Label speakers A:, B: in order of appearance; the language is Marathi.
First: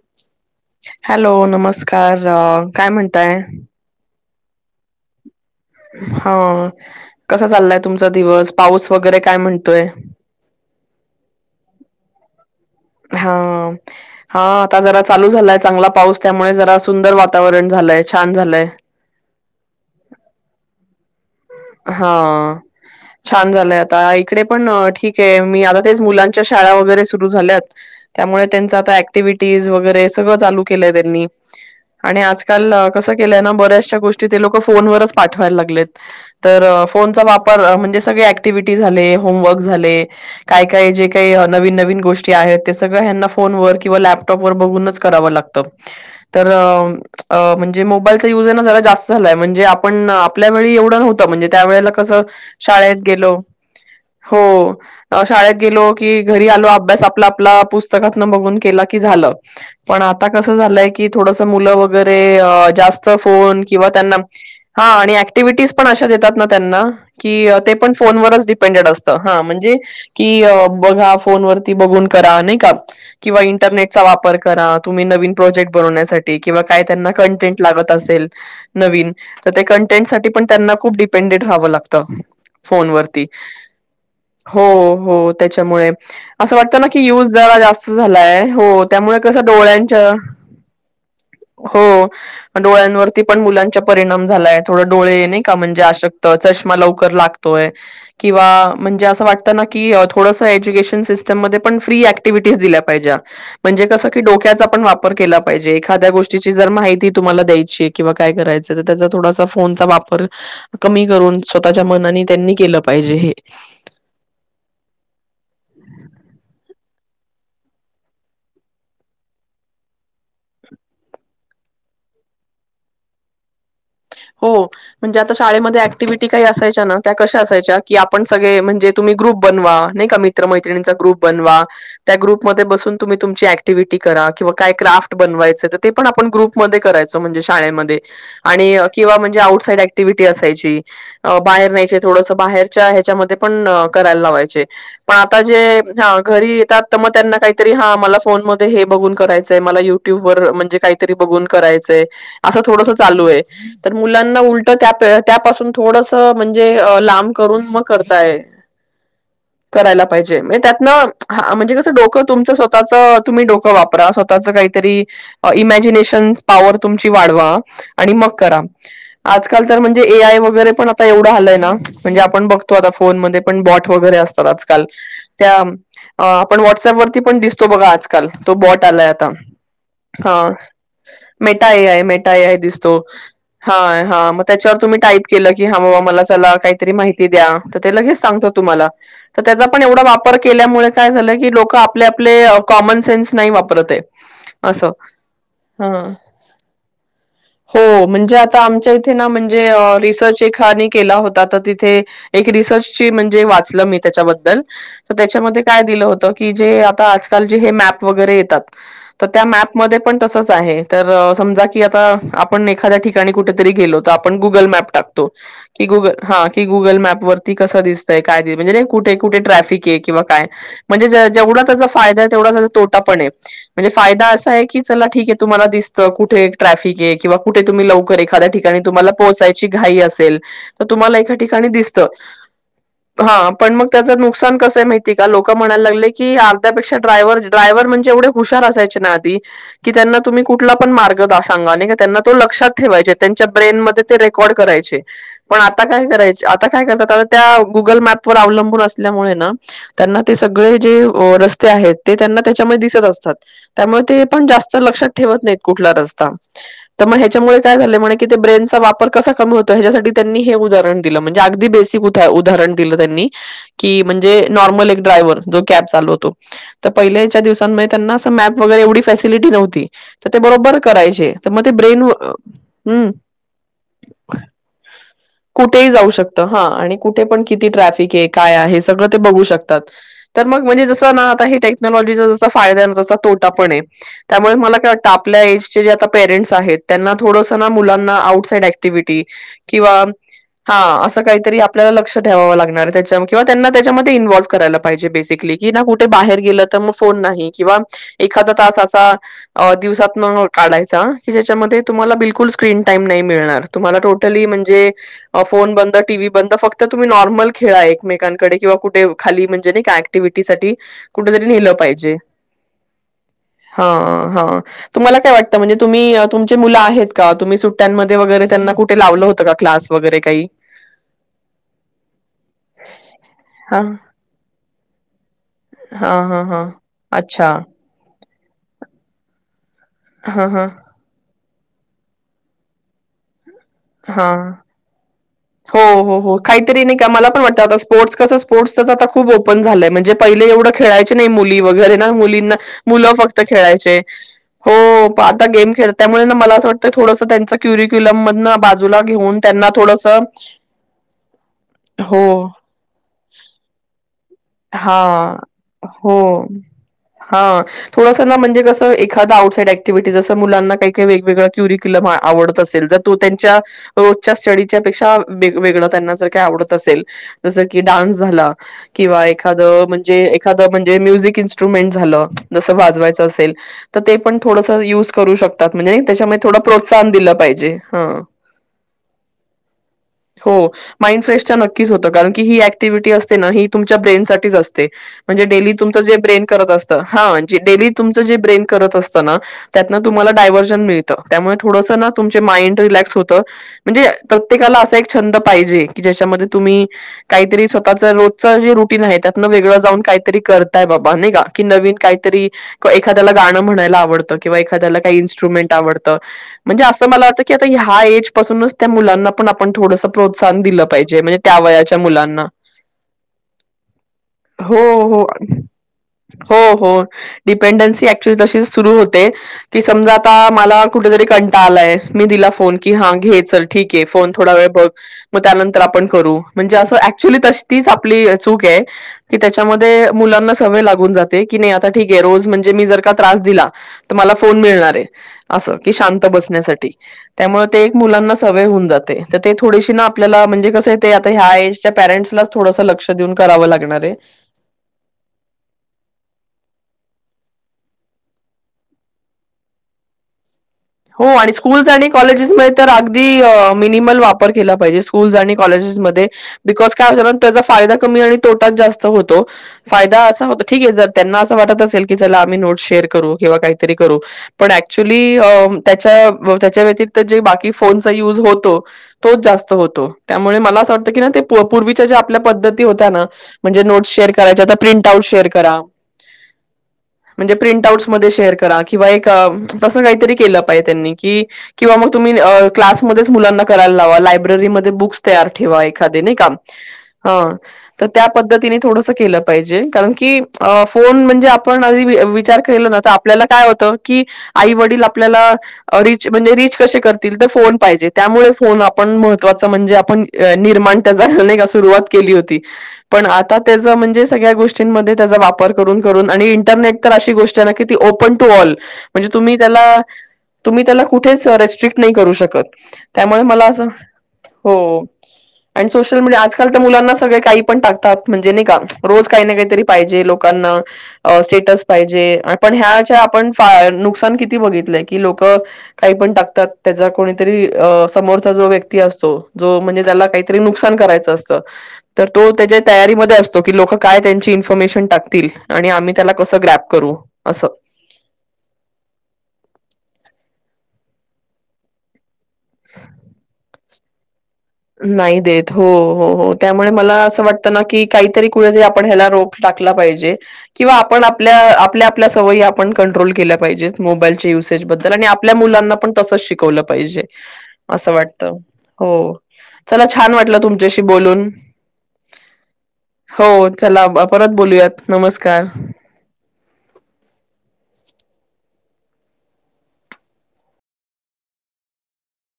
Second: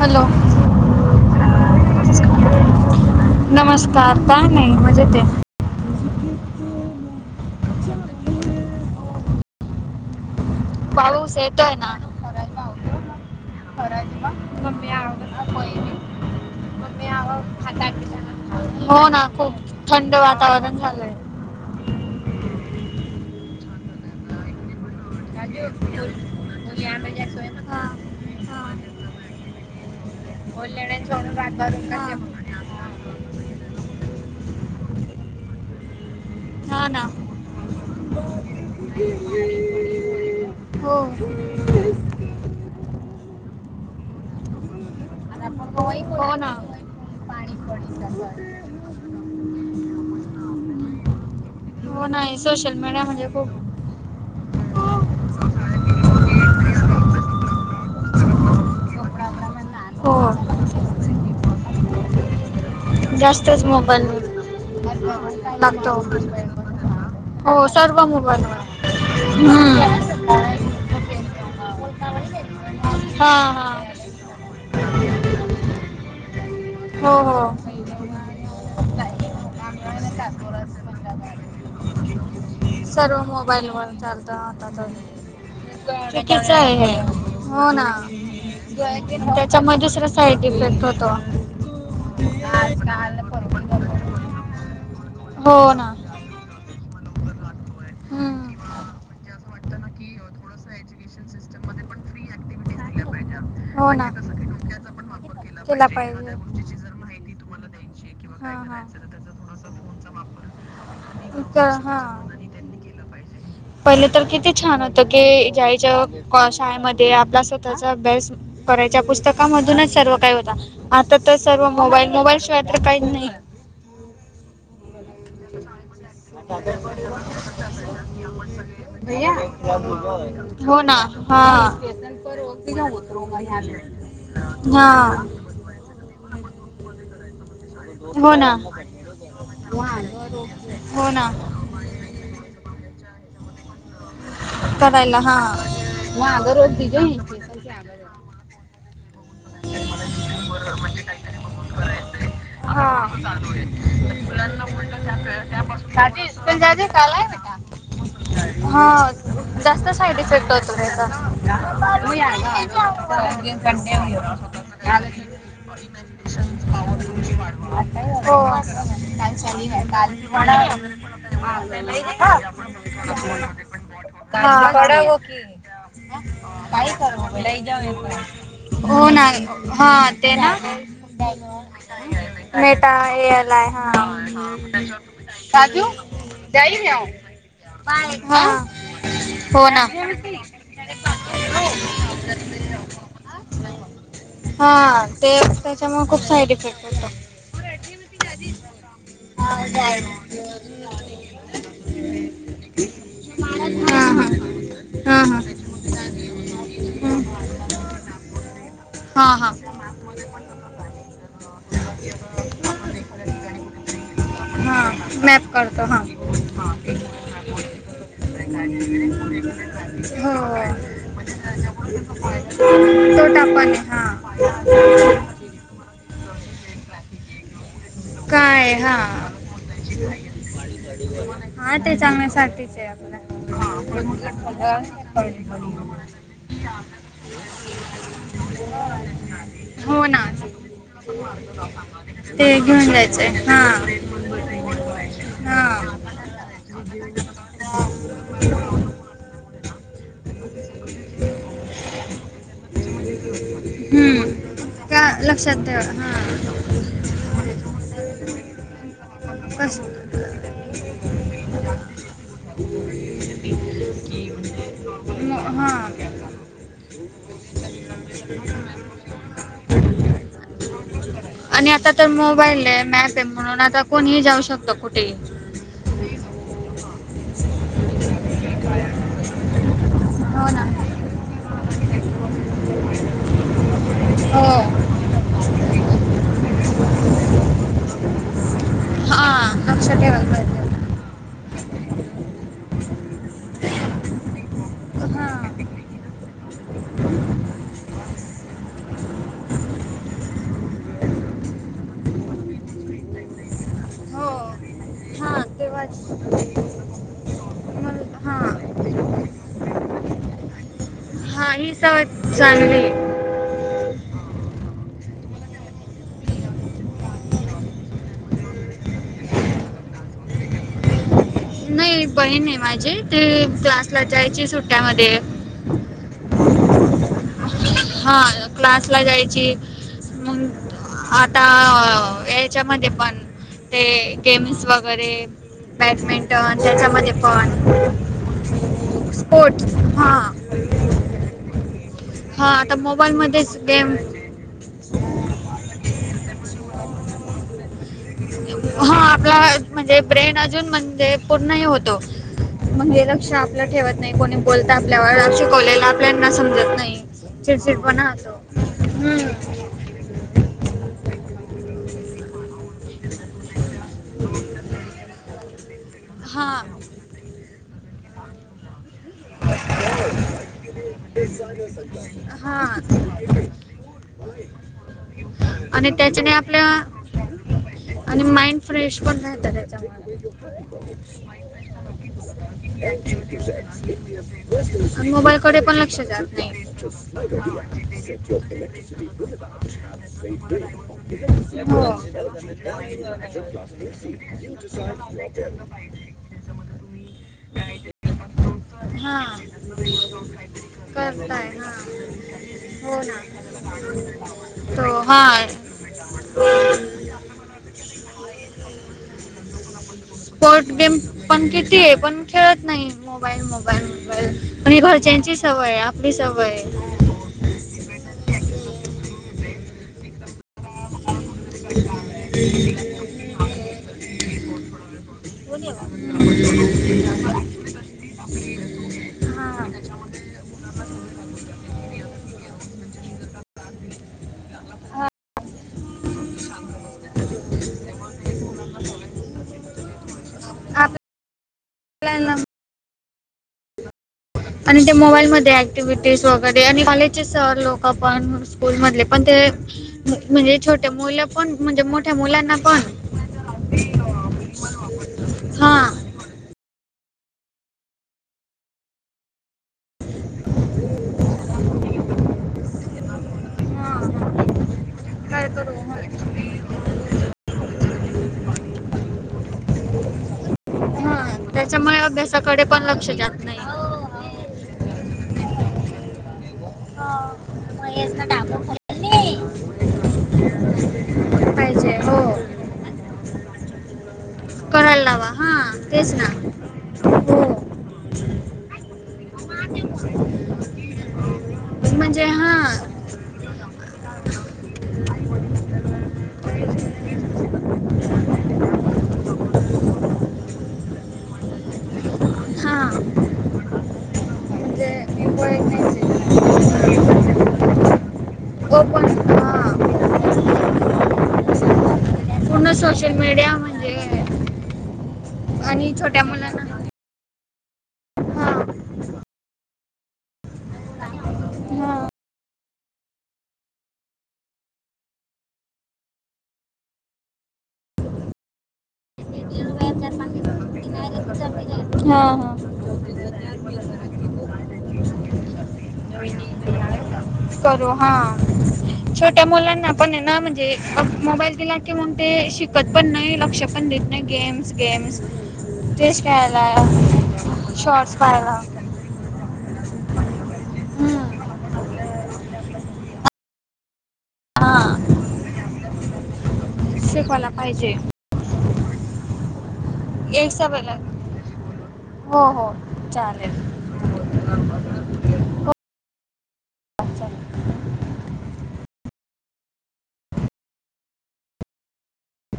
A: हॅलो.
B: हॅलो. नमस्कार. अ... काय म्हणताय.
A: नमस्कार काय नाही. मजेत आहे.
B: हा कसा चाललाय तुमचा दिवस. पाऊस वगैरे काय म्हणतोय.
A: पाऊसं येतोय ना.
B: हा हा आता जरा चालू झालाय चांगला पाऊस त्यामुळे जरा सुंदर वातावरण झाल. लय छान झालंय.
A: हो ना. खूप थंड वातावरण. झालंय
B: हा. छान झालंय आता इकडे पण. ठीक आहे मी आता
A: हा
B: तेच मुलांच्या शाळा वगैरे सुरु झाल्यात. त्यामुळे त्यांचा आता ऍक्टिव्हटीज वगैरे. हे सगळं चालूं केलयं त्यांनी.
A: हा
B: आजकाल कस केलंय ना बऱ्याचशा गोष्टी ते लोक फोनवर. चं पाठवायला लागलेत तर
A: हा ना
B: फोन चा वापर म्हणजे सगळ्या ऍक्टिव्हिटी झाले, होम वर्क झाले. काय काय
A: हो
B: जे काही नविन नवीन गोष्टी आहेत. सगळ ह्यांना फोनवर किंवा लॅपटॉप वर बघूनच. करावं लागत.
A: हो
B: तर
A: ना
B: अ-म्हणजे मोबाईलचा युझ जरा जास्तच झालाय. म्हणजे आपण- आपल्या वेळी एवढं नव्हतं म्हणजे त्या वेळेला
A: हो
B: कस
A: नाही सोशल
B: शाळेत
A: मीडिया म्हणजे
B: गेलो.
A: खूप
B: हो शाळेत गेलो की घरी आलो अभ्यास आपला. आ.. पुस्तकात न बघून केला की
A: झोपडा
B: झालं. पण
A: प्रमाण
B: आता कसं
A: हो
B: झालं की. [unintelligible] जास्त फोन
A: जास्तच
B: किंवा. [unintelligible]
A: मोबाईलवर लागतो.
B: देतात ना त्यांना की
A: हो
B: ते पण
A: सर्व
B: फोनवरच
A: मोबाईलवर
B: डिपेंड असतं म्हणजे
A: हम्म.
B: की. बघा फोनवररती. बघून करा नाही का.
A: हा
B: किंवा
A: हा
B: इंटरनेट चा वापर करा नवीन प्रोजेक्ट बनवण्याठी. किंवा काय करणार
A: हो हो
B: कंटेन्ट. पण त्यांना खूप डिपेंडेट.
A: सर्व
B: फोनवरती
A: मोबाईलवर चालतं
B: हॊ..
A: आता तर
B: हॊ.. हॊ त्याच्यामुळे.
A: चुकीचं आहे हे हो ना
B: जास्त झालाय. हो
A: त्याच्यामुळे दुसरा साईड इफेक्ट होतो आजकाल
B: डोळ्यांवरती.
A: भरपूर गडबड होती. हो
B: म्हणजे
A: ना
B: अशक्त
A: किंवा
B: चष्मा- [inaudible] [unintelligible] म्हणजे
A: लवकर लागतोय हम्म किंवा म्हणजे असं वाटतं ना की थोडस एज्युकेशन सिस्टम मध्ये पण फ्री ऍक्टिव्हिटीज दिल्या पाहिजे हो
B: कस.
A: ना म्हणजे कसं की डोक्याचा पण वापर केला केला पाहिजे एखाद्या पाहिजे. गोष्टीची जर माहिती तुम्हाला
B: द्यायची किंवा
A: आहे
B: काय
A: हा, हा.
B: करायच तर
A: करायचं
B: त्याचा थोडासा फोनचा.
A: वापर
B: कमी करून स्वतःच्या
A: हा
B: मनानी.
A: पहिले तर किती. करायच्या पुस्तकामधूनच सर्व काय होता आता तर सर्व मोबाईल मोबाईल शिवाय तर काहीच नाही.
B: हो म्हणजे आता शाळेमध्ये ऍक्टिव्हटी. काही असायच्या ना त्या कशा असायच्या की आपण सगळे म्हणजे तुम्ही
A: भैया
B: ग्रुप बनवा नाही का
A: हो
B: मित्रमैत्रणींचा
A: ना
B: ग्रुप.
A: हा
B: बनवा त्या
A: स्टेशन पर
B: ग्रुपमध्ये
A: रोकती का
B: बसून तुम्ही
A: उतरो मैं
B: तुमच्या
A: यहाँ
B: ऍक्टिव्हिटी
A: पे
B: करा किंवा काय
A: हा
B: क्राफ्ट बनवायच ते आपण. ग्रुप मद्धे करायचो म्हणजे शाळेमध्ये
A: हो ना
B: आणि अ... किंवा म्हणजे आउटसाईड
A: वहाँ
B: ऍक्टिव्हटी
A: आगे
B: असायची
A: रोक हो ना
B: बाहेर नाहीय थोडसं बाहेरच्या ह्याच्यामध्ये पण
A: करायला हा वहाँ आगे
B: करी
A: रोक
B: त्यां
A: दीजिए
B: का
A: स्टेशन से आगे रोक
B: ब करायचय मला युट्यूब व म्हणजे काहीतरी बघून करायचंय असं थोडस चालू
A: हा
B: आहे तर मुलांना उलट त्या त्यापासून थोडस
A: दादी स्कूल
B: म्हणजे
A: जाजे काला है
B: लांब
A: बेटा
B: करून मग करताय
A: हा जास्त
B: करायला
A: साईड
B: पाहिजे
A: इफेक्ट
B: म्हणजे
A: होतो त्याचा
B: त्यातनं म्हणजे कसं
A: हो
B: डोकं तुमचं स्वतःच तुम्ही डोकं वापरा स्च काहीतरी इमॅजिनेशन पॉवर तुमची वाढवा आणि मग करा आजकाल तर म्हणजे ए आय वगैरे पण आता एवढं आलंय ना म्हणजे
A: हा.
B: आपण बघतो आता फोनमध्ये पण ब वतो लाय
A: हो ना
B: आता
A: ते
B: हा
A: ना
B: मेठाई आहे मेटाई आहे
A: मेटा
B: दिसतो
A: एल आय
B: ह हा मग त्याच्यावर तुम्ही टाईप केलं की हा बाबा मला चला काहीतरी माहिती द्या तर ते लगेच सांगत
A: हा
B: तुम्हाला
A: हो ना
B: णपल्यामुळे का झा क लोक आप कॉमन सन त
A: हा ते त्याच्यामुळे खूप साईड इफेक्ट होतो.
B: हो म्हणजे आमच्या इथे ना म्हण केला हो तथ
A: हा हा हा
B: काय दिलं सा
A: हा हा
B: आ आप एखा ठ कुठेतरी गेलं तर आपण गुगल
A: हा
B: मॅप
A: हा
B: टाकतो
A: मॅप करतो
B: हा गुगल मॅप वरती कसं दिसतंय क कुयव
A: हो
B: फाय
A: तोटा पण आहे
B: म्हणजे
A: हा
B: फायदा असा आहे की चला ठीक आहे तुम्हाला दिसतं कुठे्रॅफिक आहे किंवा कुठे तुम् ठा
A: काय हा
B: त पो घा असे तर तुम्हाला ए ठिकाणी
A: हा ते
B: दिसत
A: चांगल्यासाठीच आहे आपलं.
B: हा पण मग त्याचं नुकसान कसं माहिती का लोक म्हणायलाग कीर्ध्यापेाड्रायव्ह डायव्ह म्हणज त्यां त क
A: हो ना ते घेऊन
B: ठे
A: जायचंय
B: त्यां
A: हा
B: ब्रे रेकॉर्ड कराय प आ
A: हा
B: काय क आय ल मप व अवलंबून असल्यामुळे त्यां ते सगळे जे रते त्यां त्या अस त्या
A: हम्म
B: पणत
A: का
B: लक्षात ठे नाही
A: लक्षात ठेवा
B: कुठला रग
A: हा
B: हच्या य झा म्ह क ते ब्रेनचा वापर कसा कमी होतो
A: कस
B: ह्यासाठीनी हे उदाहरण दिलं म्हणजे अगदी बेसिक उदाहरण ण
A: मो- हा
B: त्यांना मॅप वगैरे एवढी फॅसिलिटी नव्हती तरी ते बरोबर करायचे ते ब्रेन होतं
A: हि मॅप म्हणून आता कोणीही जाऊ शकत कुठेही
B: कुठे जाऊ शकत हा आणि कुठे पण किती ट्रॅफिक आहे काय आहे सगळं ते बघू शकतात तर
A: हो ना
B: मग तो त्याला कारण
A: हो
B: साहेब यांना थोडं मुलांना ऑक्साईड ऍक्टिव्हिटी
A: हा लक्ष
B: किंवा
A: ठेवायला पाहिजे
B: हा असं काहीतरी आपल्याला लक्ष ठेवावं लागणार त्या किंवा त्यांना त्याच्यामध्ये इन्वॉल्व्ह करायला पाहिजे
A: हा
B: बेसिकली कुठे बाहेर गे तर म फोन नाही किंवा एखा त असा दिवसात मग काढायचा की ज्याच्यामध्ये तुम्हाला बिलकुल स्क्रीन टाईम नाही मिळणार तुम्हाला
A: हो
B: म्हणजे
A: हा
B: फोन बंद
A: तेव्हाच
B: टीव्ही बंद फक्त तुम्ही नॉर्मल खेळा
A: मला- हा
B: एकमेकांकडे किंवा कुठे खाली म्हणजे नाही ऍक्टिव्हटी साठी कुठ तरी
A: हा
B: नेलं
A: ही सवय
B: पाहिजे
A: चांगली
B: हा हा तुम्हाला काय वाटतं म्हणजे तुम्ही? तुमची मुले आहेत का त्यांना सुट्टीन मध्ये वगैरे कुठे लावलं होतं का क्लासला वगैरे काही.
A: नाही बहीण आहे माझी ते
B: हां.
A: क्लासला जायचे सुट्ट्यामध्ये.
B: हा अच्छा!
A: हा क्लास ला जायची.
B: हां हां
A: आता याच्यामध्ये पण ते
B: हां.
A: गेम्स वगैरे.
B: हो हो हो
A: बॅडमिंटन
B: काहीतरी नाही का
A: त्याच्यामध्ये
B: मला पण वाटता स्पोर्ट कस स्पोर्टचता खूप ओपन
A: स्पोर्ट्स
B: झालंय म्हणजे
A: हा
B: पहि. एवढं खेळायच नाही मुली वगैरे ना मुली.
A: हा आता
B: मुलं फक्त
A: मोबाईलमध्येच गेम
B: खेळायचे. हो आता गेम खेळत त्यामुळे मला असं वाटतं थोडंसं त्यांच क्युरिक्युलम मध
A: हा
B: बाजूला घेऊन.
A: आपला
B: त्यांना
A: म्हणजे
B: थोडस.
A: ब्रेन म्हणजे पूर्ण होत ल आप ठेवत नाही को. बोलतं आपल्यावर
B: हां.
A: शिकवलेलं आपल्यांना समजत नाही.
B: हा
A: चिडचिडपणा
B: थोडासा ना
A: होतो
B: म्हणजे कसं एखादा
A: हम्म.
B: आउटसाइड अँक्टिव्हिटी जसं मुलांना काही काही वेगवेगळ क्युरी क. [inaudible] आवडत असेल त. तो त्यांच्या रोजच्या स्टडीच्या पेक्षा वेग-वेगळं त्यांना जर काय
A: हा
B: आवडत असेल जसं की डान्स झाला किंवा एखादं म्हणजे एखादं म्हणजे म्युझिक इन्स्ट्रुमेंट झालं
A: हा
B: जसं वाजवायचं असेल तर ते पण थोडसं यूज करू शकतात
A: आणि
B: म्हणजे
A: त्याच्याने
B: त्याच्यामुळं थोडं
A: आपल्या
B: प्रोत्साहन दिलं पाहिजे हं..
A: आणि माइंड फ्रेश पण नाही चांगथ.
B: माइंड फ्रेशच्या नक्कीच होतं कारण की ही ऍक्टिव्हिटी असते ना ही तुमच्या ब्रेन साठीच असते म्हणजे डेली
A: पण
B: तुमचं
A: लक्ष
B: जे
A: जात
B: ब्रेन
A: नाही
B: करत असतं हा म्हणजे डेली तुमचं जे ब्रेन करत असतंना त्यातनं तुम्हाला डायव्हर्शन मिळतं त्यामुळं
A: हो
B: थोडंसना तुमचं माईंड रिलॅक्स होतं म्हणजे प्रत्येकाला अस. छंद पाहिजे की ज्याच्या मध्ये तुम्ही कायतरी स्वतःचं रोजचं जे रुप तिन
A: हा
B: हायत त्यातनं वेगळं जाऊन कायतरी करताय बाबा नायका
A: करताय
B: की
A: हा
B: नवीन कायतरी
A: हो ना
B: एखाद्याला गाणं म्हणायला. ला आवडतं किंवा एखाद्याला
A: तो
B: काही
A: हा
B: इन्स्ट्रुमेंट आवडतं म्हणजे असं मला वाटतं की आता ह्या एज पासूनच मुलांना पण आपण थोडंस प्रोत्साहन
A: स्पोर्ट
B: दिलं
A: गेम
B: पाहिजे म्हणजे
A: पण
B: त्या
A: किती आहे
B: वयाच्या
A: पण
B: मुलांना.
A: खेळत नाही मोबाईल मोबाईल मोबाईल पण ही
B: हो हो.
A: घरच्यांची सवय आहे, आपली सवय
B: हो
A: आहे.
B: हो डिपेंडन्सी ॲक्च्युअली तशी सुरू होते की समजा आता मला. कुठेतरी कंटाळा आलाय मी दिला फोन की हा घे चल ठिक्ये फोन थोडा वेळ बघ. ग त्यानंतर आपण करू म्हणजे असं ॲक्च्युअली तीच आपली चुकये की
A: हा
B: तच्यामध्ये सवय लागून जाते की आपल्याला तर ठीक आहे रोज आपण म्हटलं तर का त्रास दिला तर मला फोन. अस की शांत बसण्यासाठी त्यामुळे ते एक मुलांना सवय होऊन जाते. तर ते थोडीशी ना आपल्या म्हणजे कसं आहे ते आता ह्या एज च्या प्यारेंट्स
A: आपल्याला
B: थोडसं लक्ष. देऊन कराव लागणारये.
A: आणि ते मोबाईलमध्ये ऍक्टिव्हिटीज वगैरे आणि कॉलेजचे सर लोकं पण स्कूल मधले पण. जे म्हणजे छोट
B: हो आणि स्कूल्स आणि कॉलेजेस मध्ये तर
A: पण
B: अगदी अ.. मिनिमल वापर केला पाहिजे स्कूल्स आणि
A: हा
B: कॉलेजे जेस मध्ये बिकॉज. त्याचा फायदा कमी आणि तोटाच जास्त होतो फायदा असा होतो की ठीके जर त्यांना असं वाटत अस. सेल की चला आम्ही नोट शेअर करू किंवा कायतरी करू पण ॲक्. च्युअली
A: काय
B: अ..
A: करू
B: त्याच्या त्याच्या व्यतिरिक जे बाकी. की फोनचा युज होतो तोच जास्त होतो त्यामुळे मला असं वाटतं
A: हा
B: की ना ते पू -
A: त्याच्यामुळे
B: पूर्वीच्या ज्या आपल्या
A: अभ्यासाकडे
B: पद्धती
A: पण
B: होत्या
A: लक्ष
B: ना
A: जात नाही
B: म्हणजे नोट्स शेअर करायच्या आता प्रिंट आउट शेअर करा. म्हणजे प्रिंट आऊटस मध्ये शेअर करा किंवा एक अज् तसं काहीतरी केलं. त्यांनी की किंवा
A: पाहिजे
B: मग
A: हो
B: तुम्ही अं.. क्लास मध्येच मुलांना कराय लावा लाय. ब्ररी मध्ये
A: करायला
B: बुक्स
A: लावा
B: तयार
A: हा
B: ठेवा
A: तेच
B: एखादे
A: ना
B: नय का अ..
A: हो
B: तर त्या पद्धतीने थोडंस केलं पाहिजेल कारण की अ. फोन म्हणजे आपण‌ आधी
A: म्हणजे हा
B: वि-विचार केलो ना तर आपल्याला काय होतं कि आई वडील आपल्याला अ रिच म्हणजे रिच कसे करतील तर फोन पाहिजे त्यामुळे फोन आपण महत्त्वाचा म्हणजे आपण [unintelligible] निर्माण त्याचा अ नाय का सुरुवात केली होती
A: हा
B: पण आता त्याच म्हणजे सगळ्या गोष्टींमध्ये
A: म्हणजे
B: त्याचा वापर पर करून करुन आणि इंटरनेट तर अशी गोष्टय ना की ती ओपन टू ऑल
A: ओपन
B: म्हणजे तुम्ही त्याला
A: हा
B: तुम्ही त्याला कुठेच अ रिस्ट्रिक्ट नाही करू
A: पूर्ण
B: शकत
A: सोशल
B: त्यामुळे
A: मीडिया
B: मला असं
A: म्हणजे
B: हो आणि सोशल
A: छोट्या
B: मीडिया
A: मुलांना
B: आजकाल तर मुलांना सगळे काही पण टाकतात
A: हा
B: म्हणजे नयका रोज कायना कायतरी पाहिजे लोकांना अ.. स्टेटस
A: हा हा
B: पाहिजे अन् पण ह्या च्या आपण भार नुकसान किती बघितलंय की लोक कं कायपण टाकतात त्याचा कोणीतरी अं.. समोरचा जो व्यक्ती असतो जो म्हणजे त्याला काहीतरी नुकसान करायचं असतं तर तो
A: हा
B: त्याच्या तयारीमध्ये असतो की लोकं काय त्यांची इन्फरमेशन टाकतील आणि आम्ही त्याला कसं ग्रप करू असं
A: करू हा छोट्या मुलांना पण आहे ना म्हणजे अ मोबाईल दिला की मंग ते शिकत पण नाही लक्ष पण देत नाही गेम
B: नाही देत हो हो हो त्यामुळे
A: खेळायला
B: मला असं वाटत ना की
A: शॉर्ट्स
B: काहीतरी
A: पाहायला
B: कुठेतरी आपण ह्याला रोप टाकत क आप
A: हम्म.
B: आपल्या सवयी आपण कंट्रोल केल्या पाहिजेत मोबाईलच्या युसेजबद्दल
A: हा
B: आणि आपल्या मुलांना पण तसंच शिक शवलं पाहिजे
A: शिकवायला पाहिजे
B: असं वाटत हो चला छान
A: एक
B: वाटलं
A: सवयला
B: तुमच्याशी बोलून
A: हो हो चालेल
B: हो चला परत बोलूयात नमस्कार
A: चाल